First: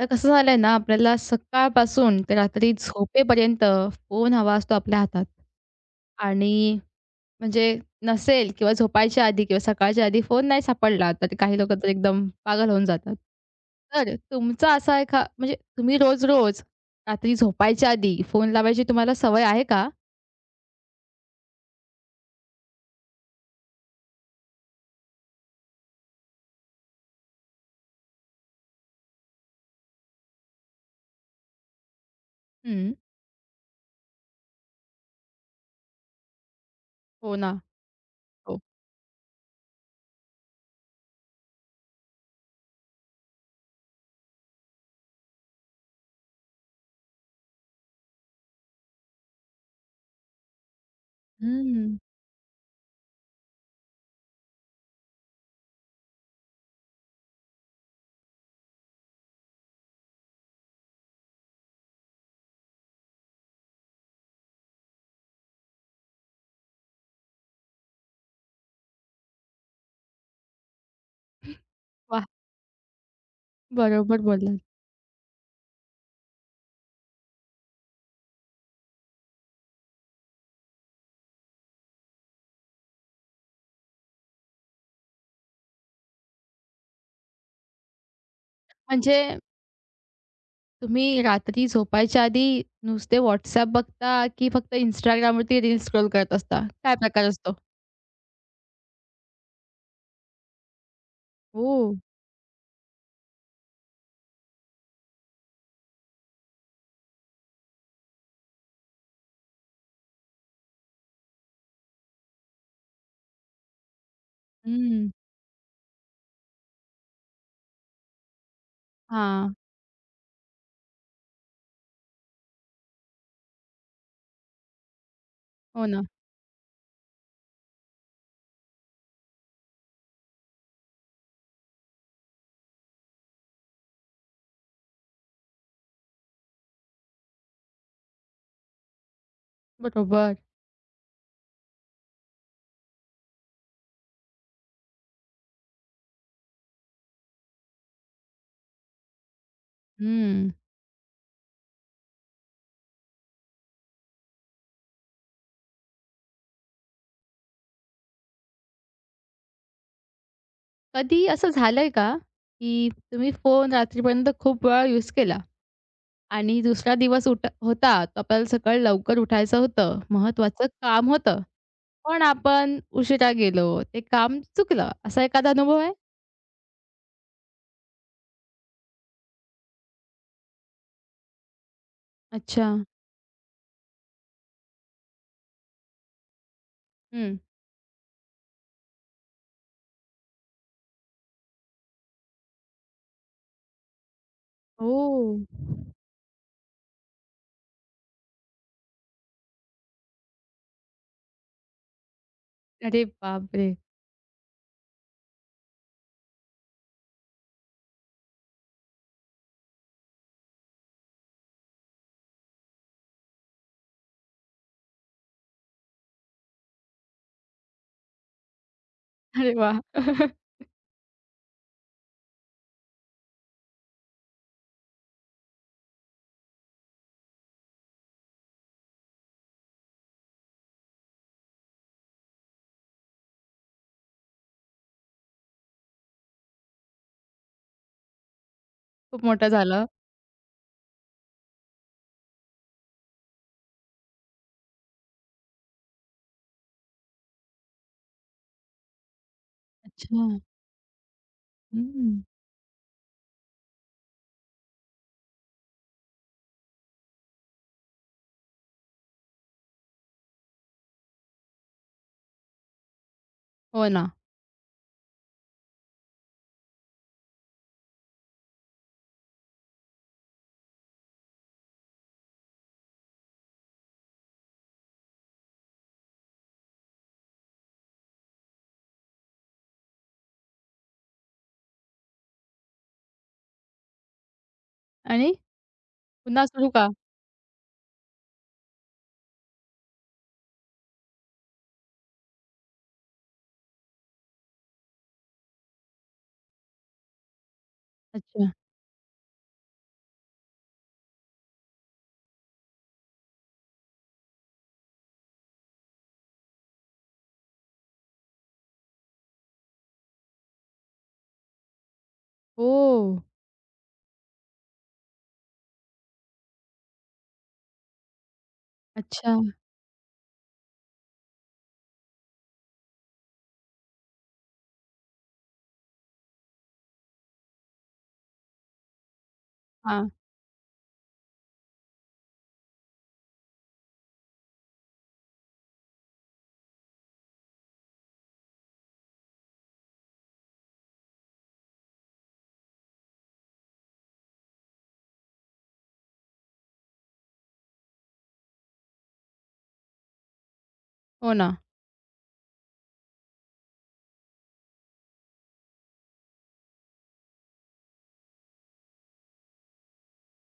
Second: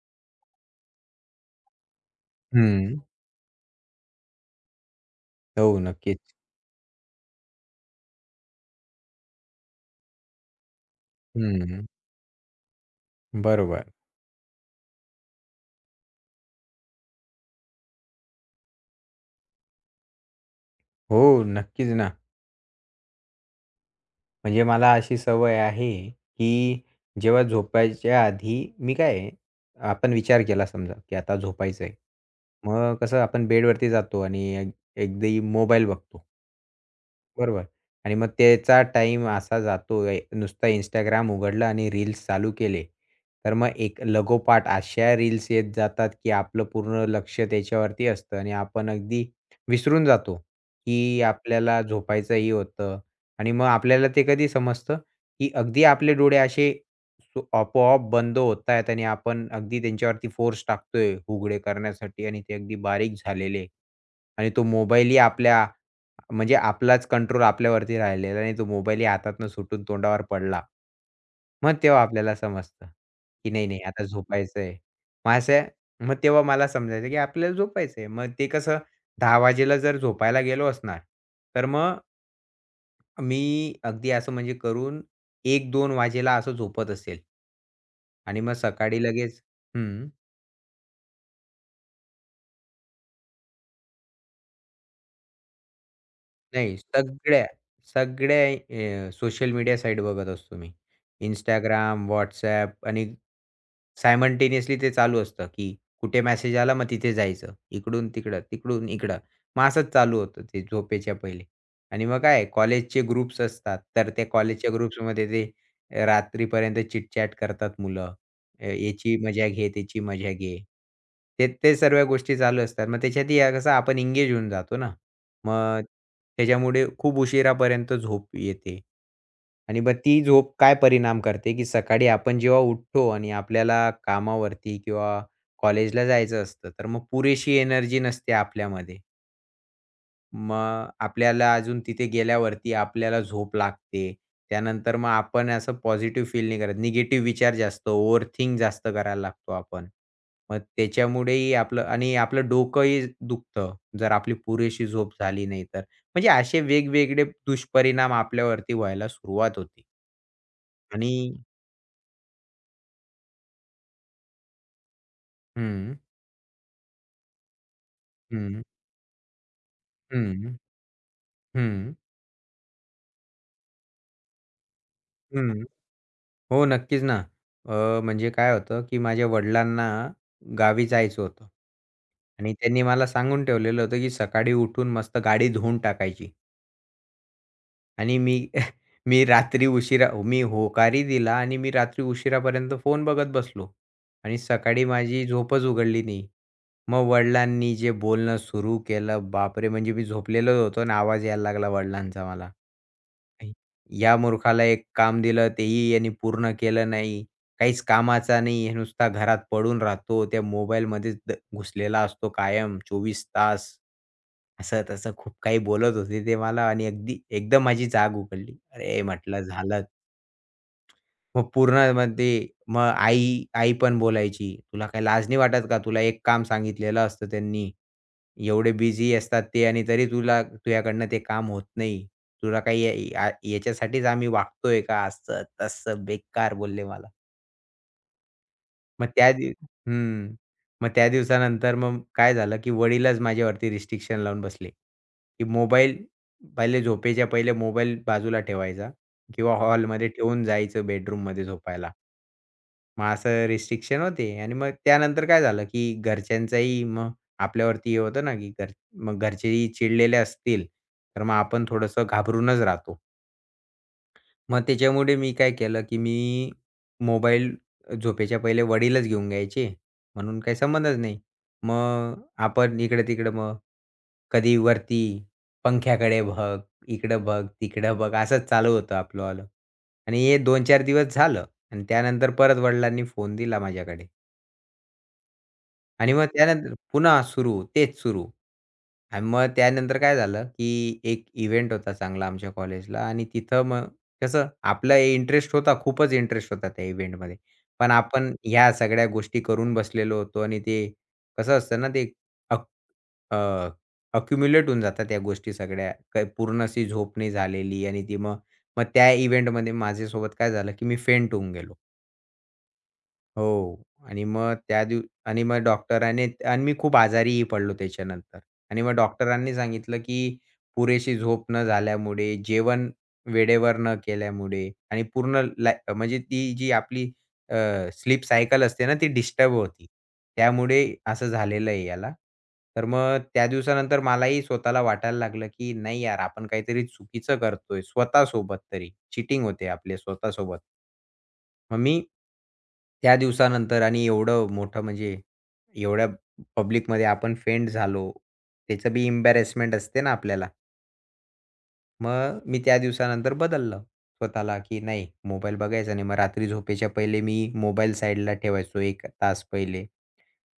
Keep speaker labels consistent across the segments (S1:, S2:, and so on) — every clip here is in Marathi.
S1: आता कसं झालंय ना, आपल्याला सकाळपासून ते रात्री
S2: हं.
S1: झोपेपर्यंत फोन हवा असतो आपल्या हातात.
S2: हो, नक्कीच.
S1: आणि म्हणजे नसेल किंवा झोपायच्या आधी किंवा सकाळच्या आधी फोन नाही सापडला, तर काही लोकं
S2: हं.
S1: तर एकदम पागल होऊन जातात.
S2: बरोबर.
S1: तर तुमचा असा एखा म्हणजे तुम्ही रोज-रोज रात्री झोपायच्या आधी फोन लावायची तुम्हाला सवय आहे का?
S2: हो, नक्कीच ना. म्हणजे मला अशी सवय आहे, की जेव्हा झोपायच्या आधी मी काय आहे, आपण विचार केला समजा, की आता झोपायचं आहे.
S1: हं.
S2: मग कसं आपण बेडवरती जातो आणि एक अगदी मोबाईल बघतो.
S1: हो ना.
S2: बरोबर. आणि मग
S1: हो.
S2: त्याचा टाइम असा जातोय, नुसता इंस्टाग्राम उघडलं आणि रील्स चालू केले, तर मग एक लगोपाठ अशा रील्स येत जातात, की आपलं पूर्ण लक्ष त्याच्यावरती असतं आणि आपण अगदी विसरून जातो, की आपल्याला
S1: हं.
S2: झोपायचंही होतं. आणि मग आपल्याला ते कधी समजतं, की अगदी आपले डोळे असे सो आपोआप बंद होत आहेत आणि आपण अगदी त्यांच्यावरती फोर्स टाकतोय उघडे करण्यासाठी आणि ते अगदी बारीक झालेले आणि तो मोबाईलही आपल्या म्हणजे आपलाच कंट्रोल आपल्यावरती राहिलेला आणि तो मोबाईलही हातातनं सुटून तोंडावर पडला. मग तेव्हा
S1: वाह!
S2: आपल्याला समजतं, की नाही, नाही आता
S1: बरोबर बोललात.
S2: झोपायचंय. मग असं, मग तेव्हा मला समजायचं, की आपल्याला झोपायचंय. मग ते कसं, 10:00 वाजेला जर झोपायला गेलो असणार, तर मग मी अगदी असं म्हणजे करून 1-2 वाजेला असं झोपत असेल आणि मग सकाळी
S1: म्हणजे
S2: लगेच. हं.
S1: तुम्ही रात्री झोपायच्या आधी नुसते WhatsApp बघता, की फक्त Instagramवरती रील्स स्क्रोल करत असता?
S2: नाही,
S1: काय प्रकार
S2: सगळ्या,
S1: असतो?
S2: सगळ्या सोशल मीडिया साईट बघत असतो मी.
S1: ओह!
S2: Instagram, WhatsApp आणि सायमल्टेनियसली ते चालू असतं, की कुठे मेसेज आला मग तिथे जायचं. इकडून तिकडं, तिकडून इकडं. मग असंच चालू होतं ते झोपेच्या पहिले. आणि मग काय कॉलेजचे ग्रुप्स असतात, तर त्या कॉलेजच्या
S1: हं.
S2: ग्रुप्समध्ये ते रात्रीपर्यंत चिट करतात मुलं. याची मजा
S1: हां.
S2: घे, त्याची मजा घे. ते ते सर्व गोष्टी चालू असतात. मग त्याच्यातही कसं आपण एंगेज होऊन जातो ना. मग
S1: हो ना.
S2: त्याच्यामुळे खूप उशिरापर्यंत झोप येते आणि मग ती झोप काय परिणाम करते, की सकाळी आपण जेव्हा उठतो आणि आपल्याला कामावरती किंवा कॉलेजला जायचं असतं, तर मग पुरेशी एनर्जी नसते आपल्यामध्ये.
S1: बरोबर.
S2: मग आपल्याला अजून तिथे गेल्यावरती आपल्याला झोप लागते. त्यानंतर मग आपण असं पॉझिटिव्ह फील नाही करत. निगेटिव्ह विचार जास्त, ओव्हरथिंक जास्त करायला लागतो आपण.
S1: हं.
S2: मग त्याच्यामुळेही आपलं आणि आपलं डोकंही दुखतं, जर आपली पुरेशी झोप झाली नाही तर. म्हणजे असे वेगवेगळे दुष्परिणाम आपल्यावरती व्हायला सुरुवात होते आणि
S1: कधी असं झालंय का, की तुम्ही फोन रात्रीपर्यंत खूप वेळा यूज केला
S2: हं,
S1: आणि दुसरा दिवस होता, तर आपल्याला
S2: हं,
S1: सकाळी लवकर उठायचं होतं,
S2: हं,
S1: महत्त्वाचं काम होतं,
S2: हं,
S1: पण आपण उशिरा गेलो, ते काम चुकलं, असा एखादा
S2: हं.
S1: अनुभव आहे?
S2: हो, नक्कीच ना. म्हणजे काय होतं, की माझ्या वडिलांना गावी जायचं होतं आणि
S1: अच्छा.
S2: त्यांनी मला सांगून ठेवलेलं होतं, की सकाळी उठून मस्त गाडी धुवून टाकायची
S1: हं.
S2: आणि मी मी रात्री उशिरा मी होकारही दिला आणि मी रात्री उशिरापर्यंत फोन बघत बसलो आणि सकाळी माझी
S1: ओह!
S2: झोपच उघडली नाही. मग वडिलांनी जे बोलणं सुरू केलं, बापरे! म्हणजे मी झोपलेलो होतो आणि आवाज यायला लागला वडिलांचा मला. नाही.
S1: अरे बापरे!
S2: या मूर्खाला एक काम दिलं तेही याने पूर्ण केलं नाही. काहीच कामाचा नाही. हे नुसता घरात पडून राहतो. त्या मोबाईलमध्येच घुसलेला असतो कायम 24 तास. असं-तसं खूप काही बोलत होते ते मला आणि अगदी एकदम माझी जाग उघडली. अरे, म्हटलं
S1: अरे वाह!
S2: झालं. मग पूर्णमध्ये मग आई पण बोलायची, "तुला काही लाज नाही वाटत का? तुला एक काम सांगितलेलं असतं त्यांनी. एवढे बिझी असतात ते आणि तरी तुला तुझ्याकडनं ते काम होत नाही. तुला काही या या याच्यासाठीच आम्ही वागतोय का?" असं-तसं बेकार बोलले मला. मग
S1: खूप
S2: त्या
S1: मोठं
S2: दिव
S1: झालं.
S2: हं. मग त्या दिवसानंतर मग काय झालं, की वडीलच माझ्यावरती रिस्ट्रिक्शन लावून बसले, की मोबाईल झोपेच्या पहिले मोबाईल बाजूला ठेवायचा किंवा हॉलमध्ये
S1: अच्छा.
S2: ठेवून जायचं बेडरूममध्ये झोपायला.
S1: हं.
S2: मग असं रिस्ट्रिक्शन होते आणि मग त्यानंतर काय झालं, की घरच्यांचाही मग आपल्यावरती हे होतं ना, की घर मग घरचेही चिडलेले असतील, तर मग आपण थोडंसं घाबरूनच राहतो.
S1: हो ना.
S2: मग त्याच्यामुळे मी काय केलं, की मी मोबाईल झोपेच्या पहिले वडीलच घेऊन घ्यायचे, म्हणून काही संबंधच नाही. मग आपण इकडं-तिकडं, मग कधी वरती पंख्याकडे बघ, इकडं बघ, तिकडं बघ, असंच चालू होतं आपलं वालं आणि हे 2-4 दिवस झालं आणि त्यानंतर परत वडिलांनी फोन दिला माझ्याकडे.
S1: आणि
S2: आणि मग
S1: पुन्हा सुरू
S2: त्यानंतर
S1: का?
S2: पुन्हा सुरू, तेच सुरू. आणि मग त्यानंतर काय झालं, की एक इव्हेंट होता चांगला आमच्या कॉलेजला आणि तिथं मग कसं आपला इंटरेस्ट होता, खूपच इंटरेस्ट होता त्या इव्हेंटमध्ये. पण आपण
S1: अच्छा.
S2: ह्या सगळ्या गोष्टी करून बसलेलो होतो आणि ते कसं असतं ना, ते अक अ, होऊन जातात त्या गोष्टी सगळ्या. काही पूर्ण अशी झोप नाही झालेली आणि ती मग, मग त्या इव्हेंटमध्ये माझ्यासोबत काय झालं, की मी फेंट होऊन गेलो.
S1: ओह!
S2: हो. आणि मग डॉक्टराने आणि मी खूप आजारीही पडलो त्याच्यानंतर. आणि मग
S1: अच्छा.
S2: डॉक्टरांनी सांगितलं, की पुरेशी झोप न झाल्यामुळे, जेवण वेळेवर न केल्यामुळे आणि पूर्ण ला म्हणजे ती जी आपली अ, स्लीप सायकल असते ना, ती डिस्टर्ब होती.
S1: हां.
S2: त्यामुळे असं झालेलं आहे याला. तर मग त्या दिवसानंतर मलाही स्वतःला वाटायला लागलं, की नाही यार आपण काहीतरी चुकीचं करतोय स्वतःसोबत तरी. चीटिंग होते आपल्या स्वतःसोबत. मग मी त्या दिवसानंतर आणि एवढं मोठं म्हणजे एवढ्या पब्लिकमध्ये आपण फेंड झालो. त्याचं बी एम्बॅरेसमेंट असते ना आपल्याला.
S1: हो ना.
S2: मग मी त्या दिवसानंतर बदललं स्वतःला, की नाही मोबाईल बघायचा नाही. मग रात्री झोपेच्या पहिले मी मोबाईल साइडला ठेवायचो 1 तास पहिले.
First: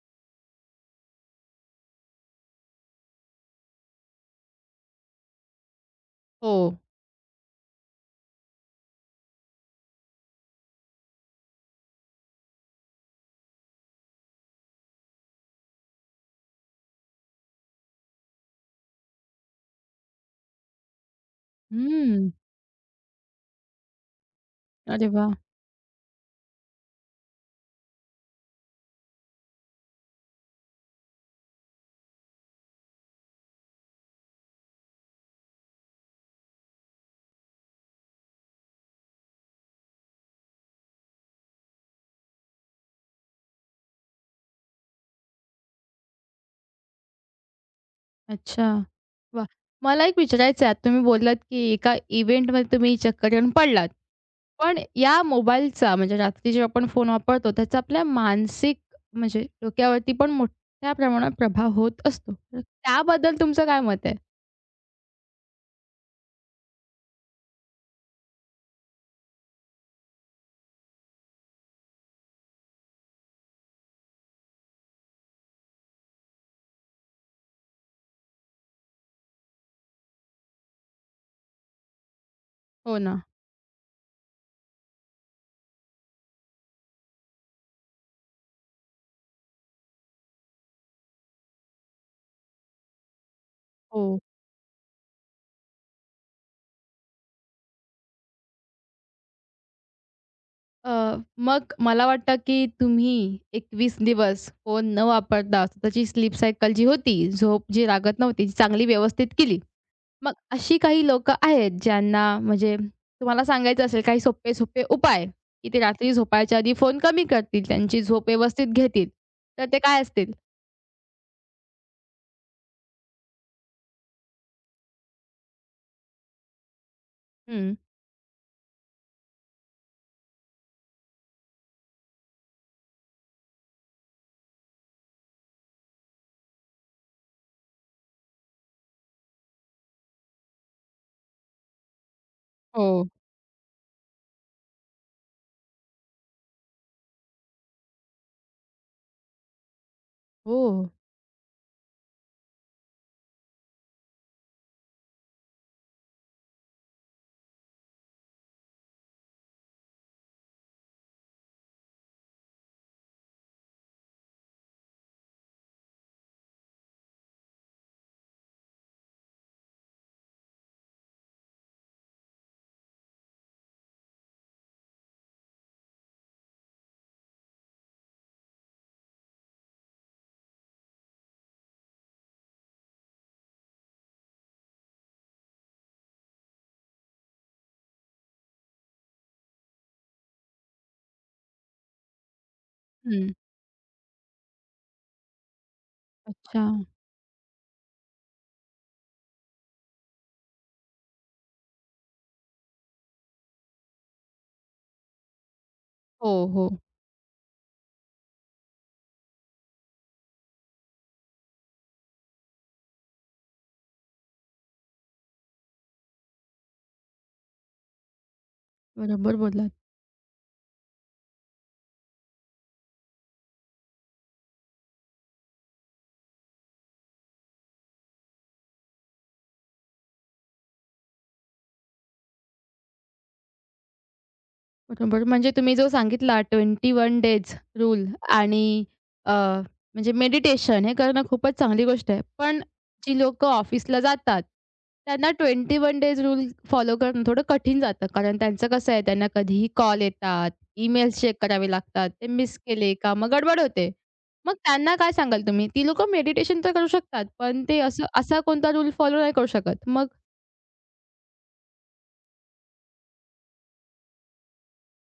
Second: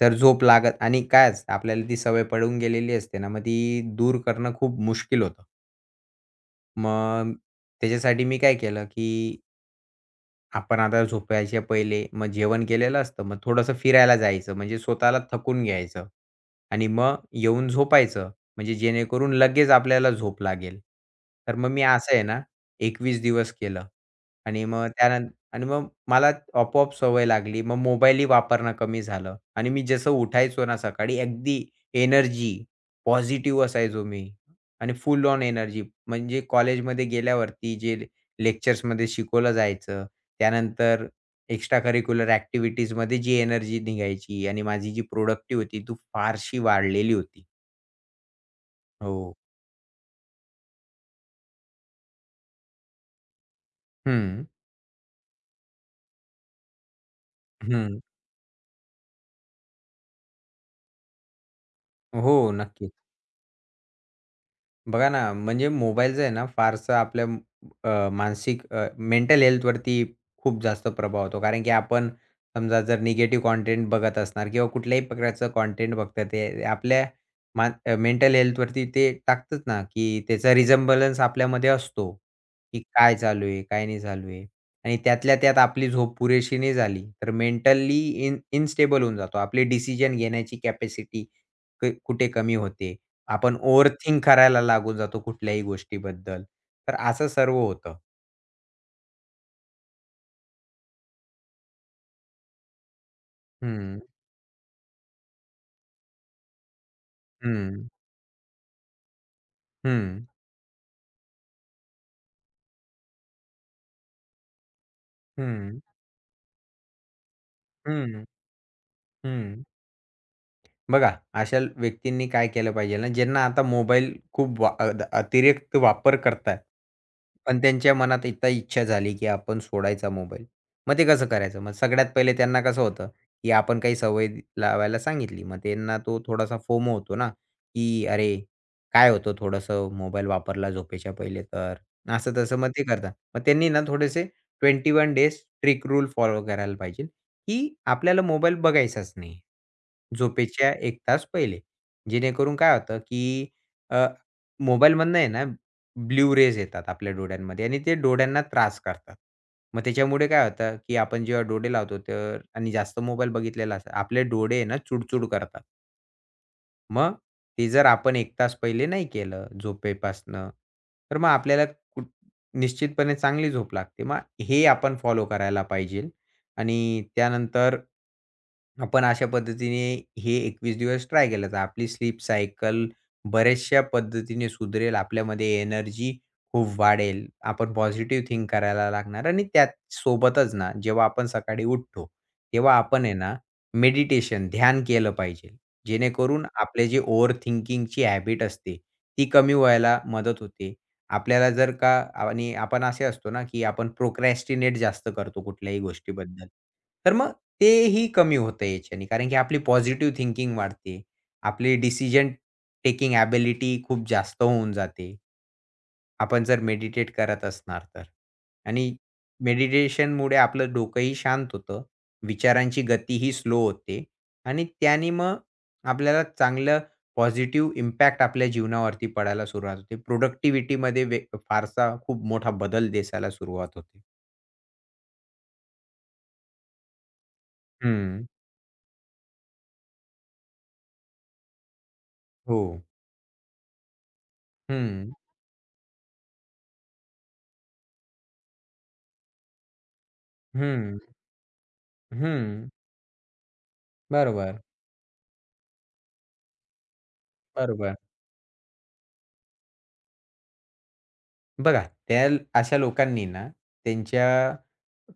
S2: तर झोप लागत आणि काय असतं आपल्याला ती सवय पडून गेलेली असते ना, मग ती दूर करणं खूप मुश्किल होतं.
S1: हो.
S2: मग त्याच्यासाठी मी काय केलं, की आपण आता झोपायच्या पहिले मग जेवण केलेलं असतं. मग थोडंसं फिरायला जायचं, म्हणजे स्वतःला थकून घ्यायचं आणि मग येऊन झोपायचं. म्हणजे जेणेकरून लगेच आपल्याला झोप लागेल. तर मग मी असं आहे
S1: हं.
S2: ना, 21 दिवस केलं आणि मग
S1: अरे
S2: त्यानं,
S1: वाह!
S2: आणि मग मला आपोआप सवय लागली. मग मोबाईलही वापरणं कमी झालं आणि मी जसं उठायचो ना सकाळी अगदी एनर्जी पॉझिटिव्ह असायचो मी आणि फुल ऑन एनर्जी, म्हणजे कॉलेजमध्ये गेल्यावरती जे लेक्चर्समध्ये शिकवलं जायचं, त्यानंतर एक्स्ट्रा करिक्युलर ॲक्टिव्हिटीजमध्ये जी एनर्जी निघायची आणि माझी जी प्रोडक्टिव्हिटी होती ती फारशी वाढलेली होती.
S1: अच्छा.
S2: हो.
S1: वाह! मला एक विचारायचं आहे, आता तुम्ही बोललात, की एका इव्हेंटमध्ये तुम्ही चक्कर येऊन पडलात.
S2: हं,
S1: पण या मोबाईलचा म्हणजे रात्री जेव्हा आपण फोन वापरतो, त्याचा
S2: हं.
S1: आपल्या मानसिक, डोक्यावरती पण मोठ्या प्रमाणात प्रभाव होत असतो.
S2: हो,
S1: तर
S2: नक्कीच.
S1: त्याबद्दल तुमचं काय मत आहे?
S2: बघा ना, म्हणजे मोबाईलचं आहे ना फारसं आपल्या मानसिक हेल्थवरती खूप जास्त प्रभाव होतो. कारण की आपण समजा जर निगेटिव्ह कंटेंट बघत असणार किंवा कुठल्याही प्रकारचं कंटेंट बघतात ते आपल्या मेंटल हेल्थवरती ते टाकतात ना, की त्याचा रिझम्बलन्स आपल्यामध्ये असतो, की
S1: हो
S2: काय
S1: ना.
S2: चालू आहे, काय नाही चालू आहे. आणि त्यातल्या त्यात आपली झोप पुरेशी नाही झाली, तर मेंटली इन्स्टेबल होऊन जातो. आपली डिसिजन घेण्याची कॅपॅसिटी कुठे कमी होते. आपण
S1: हो.
S2: ओव्हरथिंक करायला लागून जातो कुठल्याही गोष्टीबद्दल. तर असं सर्व होतं.
S1: मग मला वाटतं, की तुम्ही 21
S2: हं,
S1: दिवस फोन न वापरता स्वतःची स्लीप सायकल जी होती, झोप
S2: हं,
S1: जी लागत नव्हती, जी चांगली व्यवस्थित केली.
S2: हं,
S1: मग अशी काही लोकं आहेत, ज्यांना तुम्हाला सांगायचं असेल काही सोपे-सोपे उपाय, की
S2: हं,
S1: ते रात्री झोपायच्या आधी फोन कमी करतील, त्यांची
S2: हं,
S1: झोप व्यवस्थित घेतील.
S2: हं.
S1: तर ते काय असतील?
S2: बघा, अशा व्यक्तींनी काय केलं पाहिजे ना, ज्यांना आता मोबाईल खूप वा अतिरिक्त वापर करतायत. पण
S1: हं.
S2: त्यांच्या मनात एकदा इच्छा झाली, की आपण सोडायचा मोबाईल. मग ते कसं करायचं? मग सगळ्यात पहिले त्यांना कसं होतं, की आपण काही सवय लावायला सांगितली. मग त्यांना तो थोडासा फोमो होतो ना, की "अरे, काय होतं थोडंसं मोबाईल वापरला झोपेच्या पहिले तर." असं तसं मग ते
S1: हो.
S2: करतात. मग त्यांनी ना थोडेसे 21 डेज ट्रिक रूल फॉलो करायला पाहिजे. की आपल्याला मोबाईल बघायचाच नाही.
S1: हो.
S2: झोपेच्या 1 तास पहिले. जेणेकरून काय होतं, की अ, मोबाईलमधनं आहे ना, ब्लू रेज येतात आपल्या डोळ्यांमध्ये आणि ते डोळ्यांना त्रास करतात. मग त्याच्यामुळे काय होतं, की आपण जेव्हा डोळे लावतो तर आणि जास्त मोबाईल बघितलेला असतो, आपले डोळे आहे ना चुडचुड करतात. मग ते जर आपण 1 तास पहिले नाही केलं झोपेपासनं, तर मग आपल्याला कुठ निश्चितपणे चांगली झोप लागते. मग हे आपण फॉलो करायला पाहिजे आणि त्यानंतर आपण अशा पद्धतीने हे 21 दिवस ट्राय केलं, तर आपली स्लीप सायकल बऱ्याचशा पद्धतीने सुधरेल. आपल्यामध्ये एनर्जी खूप वाढेल. आपण पॉझिटिव्ह थिंक करायला लागणार आणि त्याचसोबतच ना, जेव्हा आपण सकाळी उठतो, तेव्हा आपण आहे
S1: हं.
S2: ना, मेडिटेशन, ध्यान केलं पाहिजे. जेणेकरून
S1: अच्छा.
S2: आपले जे ओव्हर थिंकिंगची हॅबिट असते, ती कमी व्हायला मदत होते. आपल्याला जर का, आणि आपण असे असतो ना, की आपण प्रोक्रॅस्टिनेट जास्त करतो कुठल्याही
S1: हो,
S2: गोष्टीबद्दल.
S1: हो.
S2: तर मग तेही कमी होतं याच्याने कारण की आपली पॉझिटिव्ह थिंकिंग वाढते. आपली डिसिजन टेकिंग एबिलिटी खूप जास्त होऊन जाते. आपण जर मेडिटेट करत असणार तर. आणि
S1: बरोबर बोललात.
S2: मेडिटेशनमुळे आपलं डोकंही शांत होतं. विचारांची गतीही स्लो होते आणि त्याने मग आपल्याला चांगलं पॉझिटिव्ह इम्पॅक्ट आपल्या जीवनावरती पडायला सुरुवात होते. प्रोडक्टिव्हिटीमध्ये फारसा खूप मोठा बदल दिसायला सुरुवात होते.
S1: बरोबर. म्हणजे तुम्ही जो सांगितला 21 डेज रूल
S2: हं.
S1: आणि अ, म्हणजे मेडिटेशन हे करणं खूपच चांगली गोष्ट आहे.
S2: हो.
S1: पण जी लोकं ऑफिसला जातात,
S2: हं.
S1: त्यांना 21 डेज रूल फॉलो करणं थोडं कठीण जातं. कारण त्यांचं कसं आहे, त्यांना कधीही कॉल येतात,
S2: हं.
S1: ईमेल्स चेक करावे लागतात. ते मिस
S2: हं.
S1: केले का मग गडबड होते. मग
S2: बरोबर,
S1: त्यांना काय सांगाल तुम्ही? ती लोकं मेडिटेशन तर करू शकतात, पण ते
S2: बरोबर.
S1: असा कोणता रूल फॉलो नाही करू शकत. मग
S2: बघा, त्या अशा लोकांनी ना, त्यांच्या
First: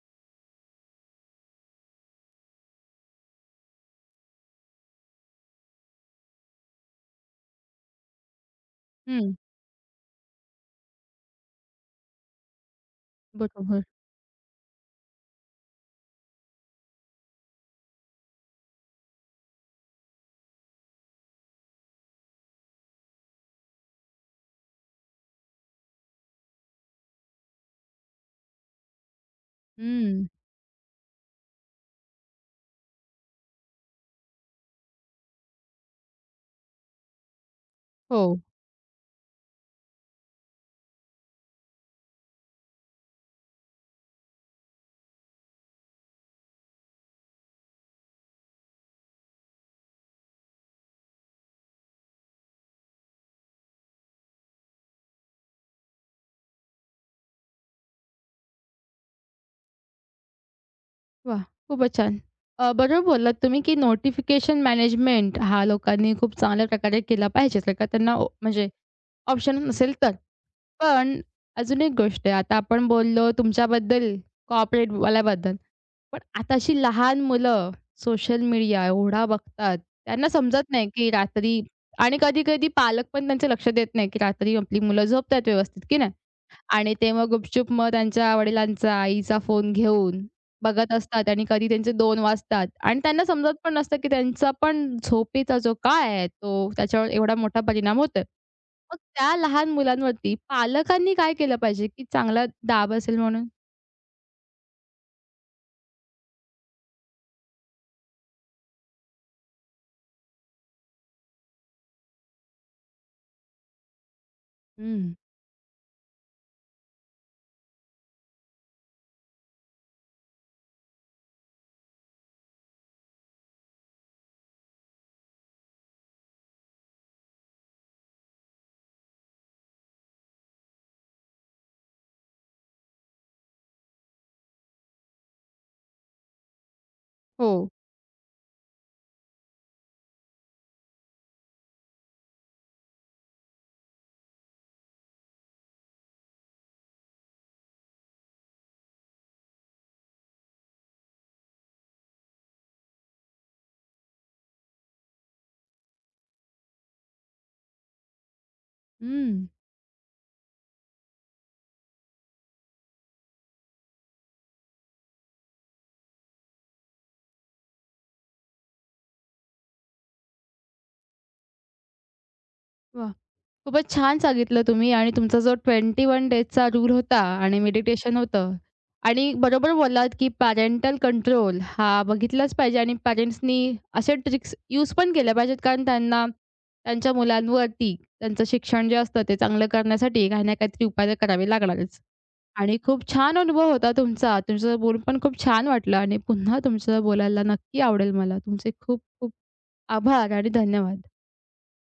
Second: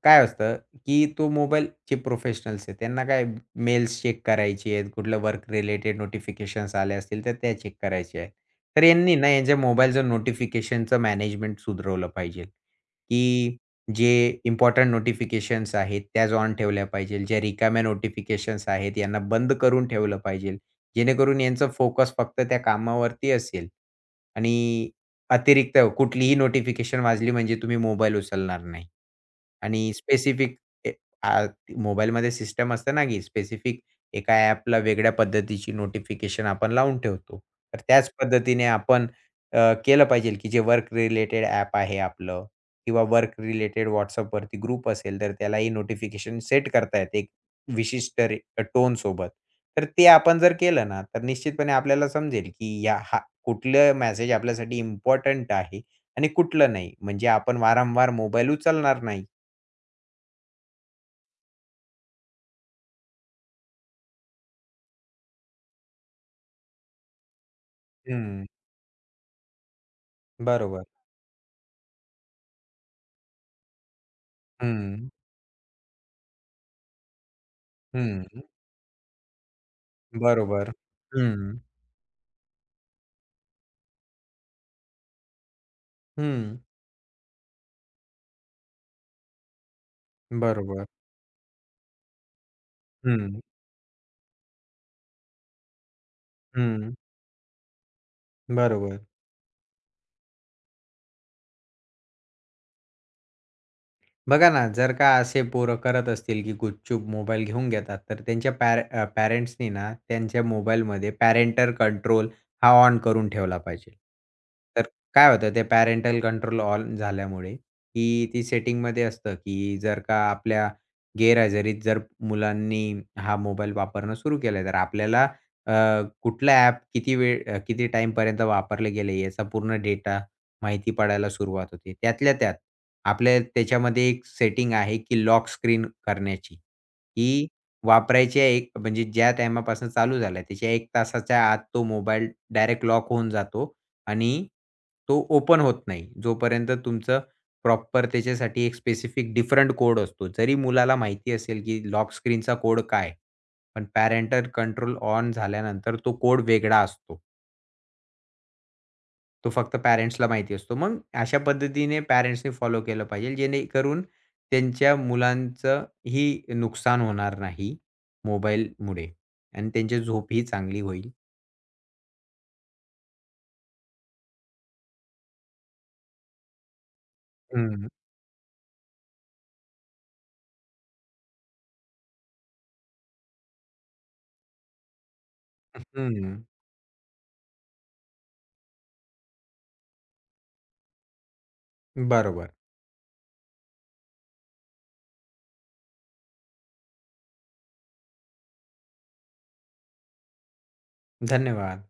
S2: काय असतं, की तो मोबाईल, प्रोफेशनल्स आहेत त्यांना काय मेल्स चेक करायचे आहेत, कुठलं वर्क रिलेटेड नोटिफिकेशन्स आले असतील तर त्या चेक करायचे आहेत. तर यांनी ना
S1: हं,
S2: यांच्या मोबाईलचं नोटिफिकेशनचं मॅनेजमेंट सुधरवलं पाहिजे, की
S1: बरोबर.
S2: जे इम्पोर्टंट नोटिफिकेशन्स आहेत त्याच ऑन ठेवल्या पाहिजे. ज्या रिकाम्या नोटिफिकेशन्स आहेत यांना बंद करून ठेवलं पाहिजे. जेणेकरून यांचा फोकस फक्त त्या कामावरती असेल आणि अतिरिक्त कुठलीही नोटिफिकेशन वाजली म्हणजे तुम्ही मोबाईल उचलणार नाही. आणि
S1: हं,
S2: स्पेसिफिक ए आ मोबाईलमध्ये सिस्टम असते ना, की स्पेसिफिक एका ॲपला वेगळ्या पद्धतीची नोटिफिकेशन आपण लावून ठेवतो. तर त्याच
S1: हो.
S2: पद्धतीने आपण केलं पाहिजे, की जे वर्क रिलेटेड ॲप आहे आपलं किंवा वर्क रिलेटेड WhatsAppवरती ग्रुप असेल, तर त्यालाही नोटिफिकेशन सेट करता येते एक विशिष्ट टोनसोबत. तर ते आपण जर केलं ना, तर निश्चितपणे आपल्याला समजेल, की या हा कुठलं मेसेज आपल्यासाठी इम्पोर्टंट आहे आणि कुठलं नाही. म्हणजे आपण वारंवार मोबाईल उचलणार नाही.
S1: वा, खूपच छान. बरोबर बोललात तुम्ही, की नोटिफिकेशन मॅनेजमेंट हा लोकांनी खूप चांगल्या प्रकारे केला पाहिजे, जर का त्यांना ओ
S2: हं.
S1: म्हणजे ऑप्शन नसेल तर.
S2: बरोबर.
S1: पण अजून एक गोष्ट आहे, आता आपण बोललो तुमच्याबद्दल
S2: हं.
S1: कॉर्पोरेटवाल्याबद्दल. पण आता अशी लहान मुलं
S2: हं.
S1: सोशल मीडिया एवढा बघतात, त्यांना समजत
S2: बरोबर.
S1: नाही, की
S2: हं.
S1: रात्री आणि कधी-कधी पालक पण त्यांचं लक्ष देत नाही, की रात्री आपली मुलं झोपतात व्यवस्थित, की नाही?
S2: हं.
S1: आणि ते मग गुपचूप त्यांच्या वडिलांचा, आईचा फोन घेऊन
S2: बरोबर.
S1: बघत असतात आणि कधी त्यांचे 2 वाजतात आणि त्यांना
S2: हं.
S1: समजत पण नसतं, की त्यांचा पण झोपेचा जो काळ आहे तो
S2: हं.
S1: त्याच्यावर एवढा मोठा परिणाम होतोय. मग
S2: बरोबर.
S1: त्या लहान मुलांवरती पालकांनी काय केलं पाहिजे, की चांगला दाब असेल म्हणून?
S2: बघा ना, जर का असे पोरं करत असतील, की गुपचूप मोबाईल घेऊन घेतात, तर त्यांच्या पॅरेंट्सनी ना त्यांच्या मोबाईलमध्ये पॅरेंटल कंट्रोल हा ऑन करून ठेवला पाहिजे. तर
S1: हं.
S2: काय होतं ते पॅरेंटल कंट्रोल ऑन झाल्यामुळे, की ती सेटिंगमध्ये असतं, की जर का आपल्या गैरहजेरीत जर मुलांनी हा मोबाईल वापरणं सुरू केलं, तर आपल्याला अ, कुठला ॲप किती वेळ किती टाईमपर्यंत वापरले गेले याचा पूर्ण डेटा माहिती पडायला सुरुवात होते. त्यातल्या त्यात आपल्या त्याच्यामध्ये एक सेटिंग आहे, की लॉक स्क्रीन करण्याची. की
S1: हो.
S2: वापरायच्या एक म्हणजे ज्या टाईमापासून चालू झाला त्याच्या 1 तासाच्या आत तो मोबाईल डायरेक्ट लॉक होऊन जातो आणि तो ओपन होत नाही. जोपर्यंत तुमचं प्रॉपर त्याच्यासाठी एक स्पेसिफिक डिफरंट कोड असतो. जरी मुलाला माहिती असेल, की लॉक स्क्रीनचा कोड काय? पण पॅरेंटल कंट्रोल ऑन झाल्यानंतर तो कोड वेगळा असतो.
S1: हं.
S2: तो फक्त पॅरेंट्सला माहिती असतो. मग अशा पद्धतीने पॅरेंट्सनी फॉलो केलं पाहिजे, जेणेकरून त्यांच्या मुलांचं ही नुकसान होणार नाही मोबाईलमुळे आणि त्यांची झोप ही चांगली होईल.
S1: वाह! खूपच छान सांगितलं तुम्ही आणि तुमचा जो 21 डेजचा रूल होता आणि
S2: हं,
S1: मेडिटेशन होतं आणि बरोबर बोललात, की पॅरेंटल कंट्रोल हा बघितलाच पाहिजे आणि पॅरेंट्सनी अशा ट्रिक्स यूज पण केल्या पाहिजेत, कारण त्यांना
S2: हं.
S1: त्यांच्या मुलांवरती त्यांचं शिक्षण जे असतं ते चांगलं करण्यासाठी काही ना काहीतरी उपाय तर करावे लागणारच.
S2: बरोबर.
S1: आणि खूप छान अनुभव होता तुमचा. तुमचं बोलून पण खूप छान वाटलं आणि पुन्हा तुमचं बोलायला नक्की आवडेल मला. तुमचे खूप खूप आभार आणि धन्यवाद.
S2: धन्यवाद.